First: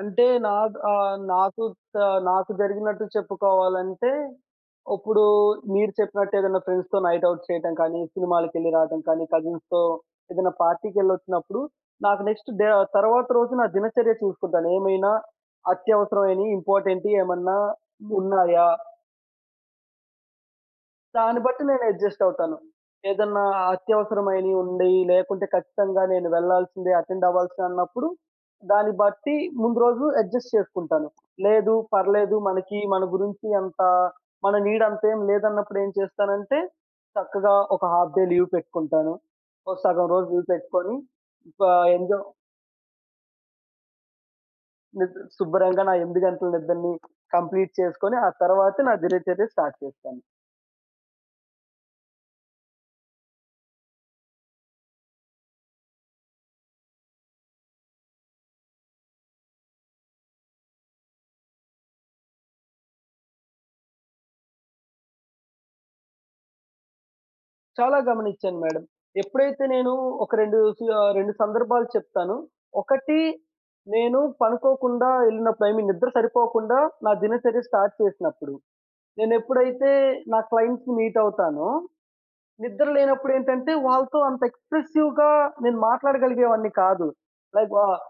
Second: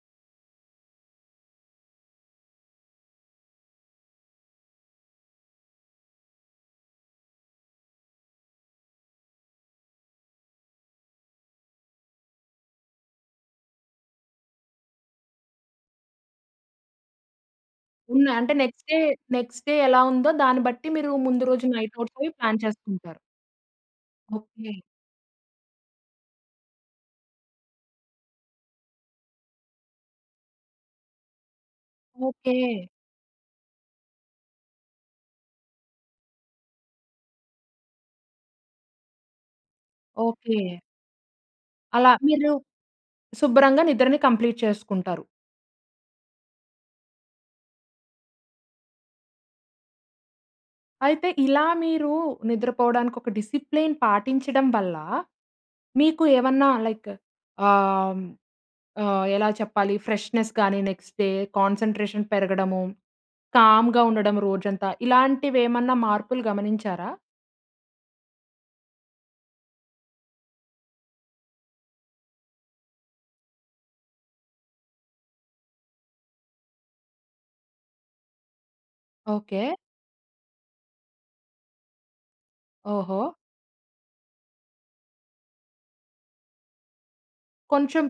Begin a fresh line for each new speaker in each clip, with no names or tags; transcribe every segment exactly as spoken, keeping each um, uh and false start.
అంటే నా ఆహ్, నాకు ఆహ్, నాకు జరిగినట్టు చెప్పుకోవాలంటే, ఇప్పుడు మీరు చెప్పినట్టేదైనా ఫ్రెండ్స్‌తో నైట్ ఔట్ చేయటం కానీ, సినిమాలకెళ్ళి రావడం కానీ, కజిన్స్‌తో ఏదైనా పార్టీకెళ్ళొచ్చినప్పుడు నాకు నెక్స్ట్ డే తరువాత రోజు నా దినచర్య చూసుకుంటాను. ఏమైనా అత్యవసరమైనయి ఇంపార్టెంటియి ఏమన్నా
హ్మ్. అంటే
ఉన్నాయా?
నెక్స్ట్ డే, నెక్స్ట్ డే ఎలా ఉందో దాన్ని బట్టి మీరు
దాన్ని
ముందు
బట్టి
రోజు
నేను
నైట్ ఔట్
అడ్జస్ట్
అవి
అవుతాను.
ప్లాన్ చేసుకుంటారు.
ఏదైనా అత్యవసరమైనయి
ఓకే.
ఉండేయి లేకుంటే ఖచ్చితంగా నేను వెళ్ళాల్సిందే అటెండ్ అవ్వాల్సిందే అన్నప్పుడు. దాన్ని బట్టి ముందు రోజు అడ్జస్ట్ చేసుకుంటాను. లేదు పర్లేదు మనకి
ఓకే.
మన గురించి అంత మన నీడ్ అంత ఏం లేదన్నప్పుడేం చేస్తానంటే, చక్కగా ఒక హాఫ్ డే లీవ్ పెట్టుకుంటాను. ఒక సగం రోజు లీవ్
ఓకే.
పెట్టుకొని, ఒకా
అలా
ఎంజా
మీరు శుభ్రంగా నిద్రని కంప్లీట్
నిద్ర
చేసుకుంటారు.
శుభ్రంగా నా ఎనిమిది గంటల నిద్రని కంప్లీట్ చేసుకొని, ఆ తరువాత నా దినచర్య స్టార్ట్ చేస్తాను.
అయితే ఇలా మీరు నిద్రపోవడానికి ఒక డిసిప్లిన్ పాటించడం వల్ల, మీకు ఏమన్నా లైక్ ఆహ్, ఆహ్, ఎలా చెప్పాలి ఫ్రెష్నెస్ గాని, నెక్స్ట్ డే కాన్సంట్రేషన్ పెరగడము, కామ్‌గా ఉండడం రోజంతా. ఇలాంటివేమన్నా మార్పులు గమనించారా?
చాలా గమనించాను మేడం. ఎప్పుడైతే నేను ఒక రెండు సు ఆహ్, రెండు సందర్భాలు చెప్తాను. ఒకటి నేను పనుకోకుండా ఎళ్ళినప్పుడు ఇ మీన్ నిద్ర సరిపోకుండా నా దినచర్య స్టార్ట్ చేసినప్పుడు.
ఓకే.
నేనెప్పుడైతే నా క్లయింట్స్‌ని మీట్ అవుతానో, నిద్ర
ఓహో!
లేనప్పుడేంటంటే వాళ్ళతో అంత ఎక్స్ప్రెసివ్‌గా నేను మాట్లాడగలిగే వాడిని కాదు. లైక్ వ
కొంచెం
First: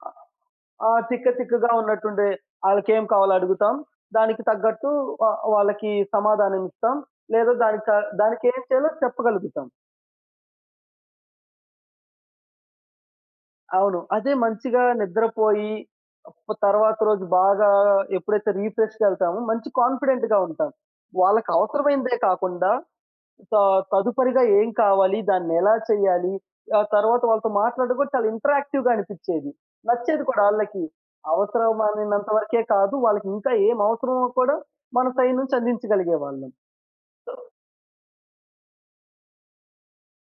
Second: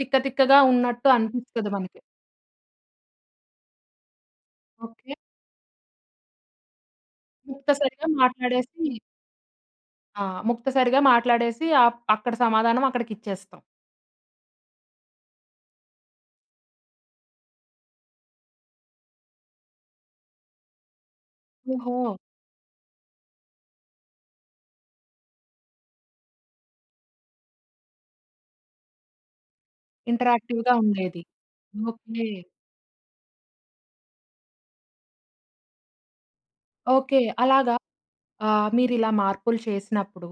తిక్క
ఆహ్,
తిక్కగా
ఆ!
ఉన్నట్టు
తిక్క
అనిపిస్తది
తిక్కగా
మనకి.
ఉన్నట్టుండే. ఆళ్ళకేం కావాలో అడుగుతాం. దానికి తగ్గట్టు
ఓకే.
ఆహ్, వాళ్ళకి సమాధానం ఇస్తాం. లేదా దాని క
ముక్తసరిగా
దానికేం చేయాలో
మాట్లాడేసి
చెప్పగలుగుతాం.
ఆ! ముక్తసరిగా మాట్లాడేసి అప్ అక్కడ సమాధానం అక్కడికిచ్చేస్తాం.
అవును. అదే మంచిగా నిద్రపోయి ప్ తర్వాత రోజు బాగా ఎప్పుడైతే రిఫ్రెష్‌గేళ్తామో మంచి కాన్ఫిడెంట్‌గా ఉంటాం.
ఓహో!
వాళ్ళకవసరమైనదే కాకుండా త తదుపరిగా ఏం కావాలి? దాన్ని ఎలా చేయాలి? ఆ తరువాత వాళ్ళతో మాట్లాడడం కూడా చాలా ఇంటరాక్టివ్‌గా అనిపించేది. నచ్చేది కూడా
ఇంటరాక్టివ్‌గా
ఆళ్ళకి.
ఉండేది. ఓకే.
అవసరమైనంత వరకే కాదు. వాళ్ళకింకా ఏమి అవసరమో కూడా మన సైడ్ నుంచి అందించగలిగేవాళ్ళం.
ఓకే.
సో
అలాగా ఆహ్, మీరిలా మార్పులు చేసినప్పుడు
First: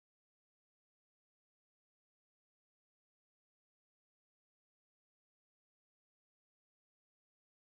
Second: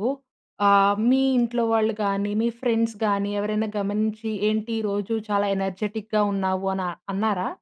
ఆహ్, మీ ఇంట్లో వాళ్ళు కానీ, మీ ఫ్రెండ్స్ గాని, ఎవరైనా గమనించి ఏంటి ఈ రోజు చాలా ఎనర్జిటిక్‌గా ఉన్నావు అని అన్నారా?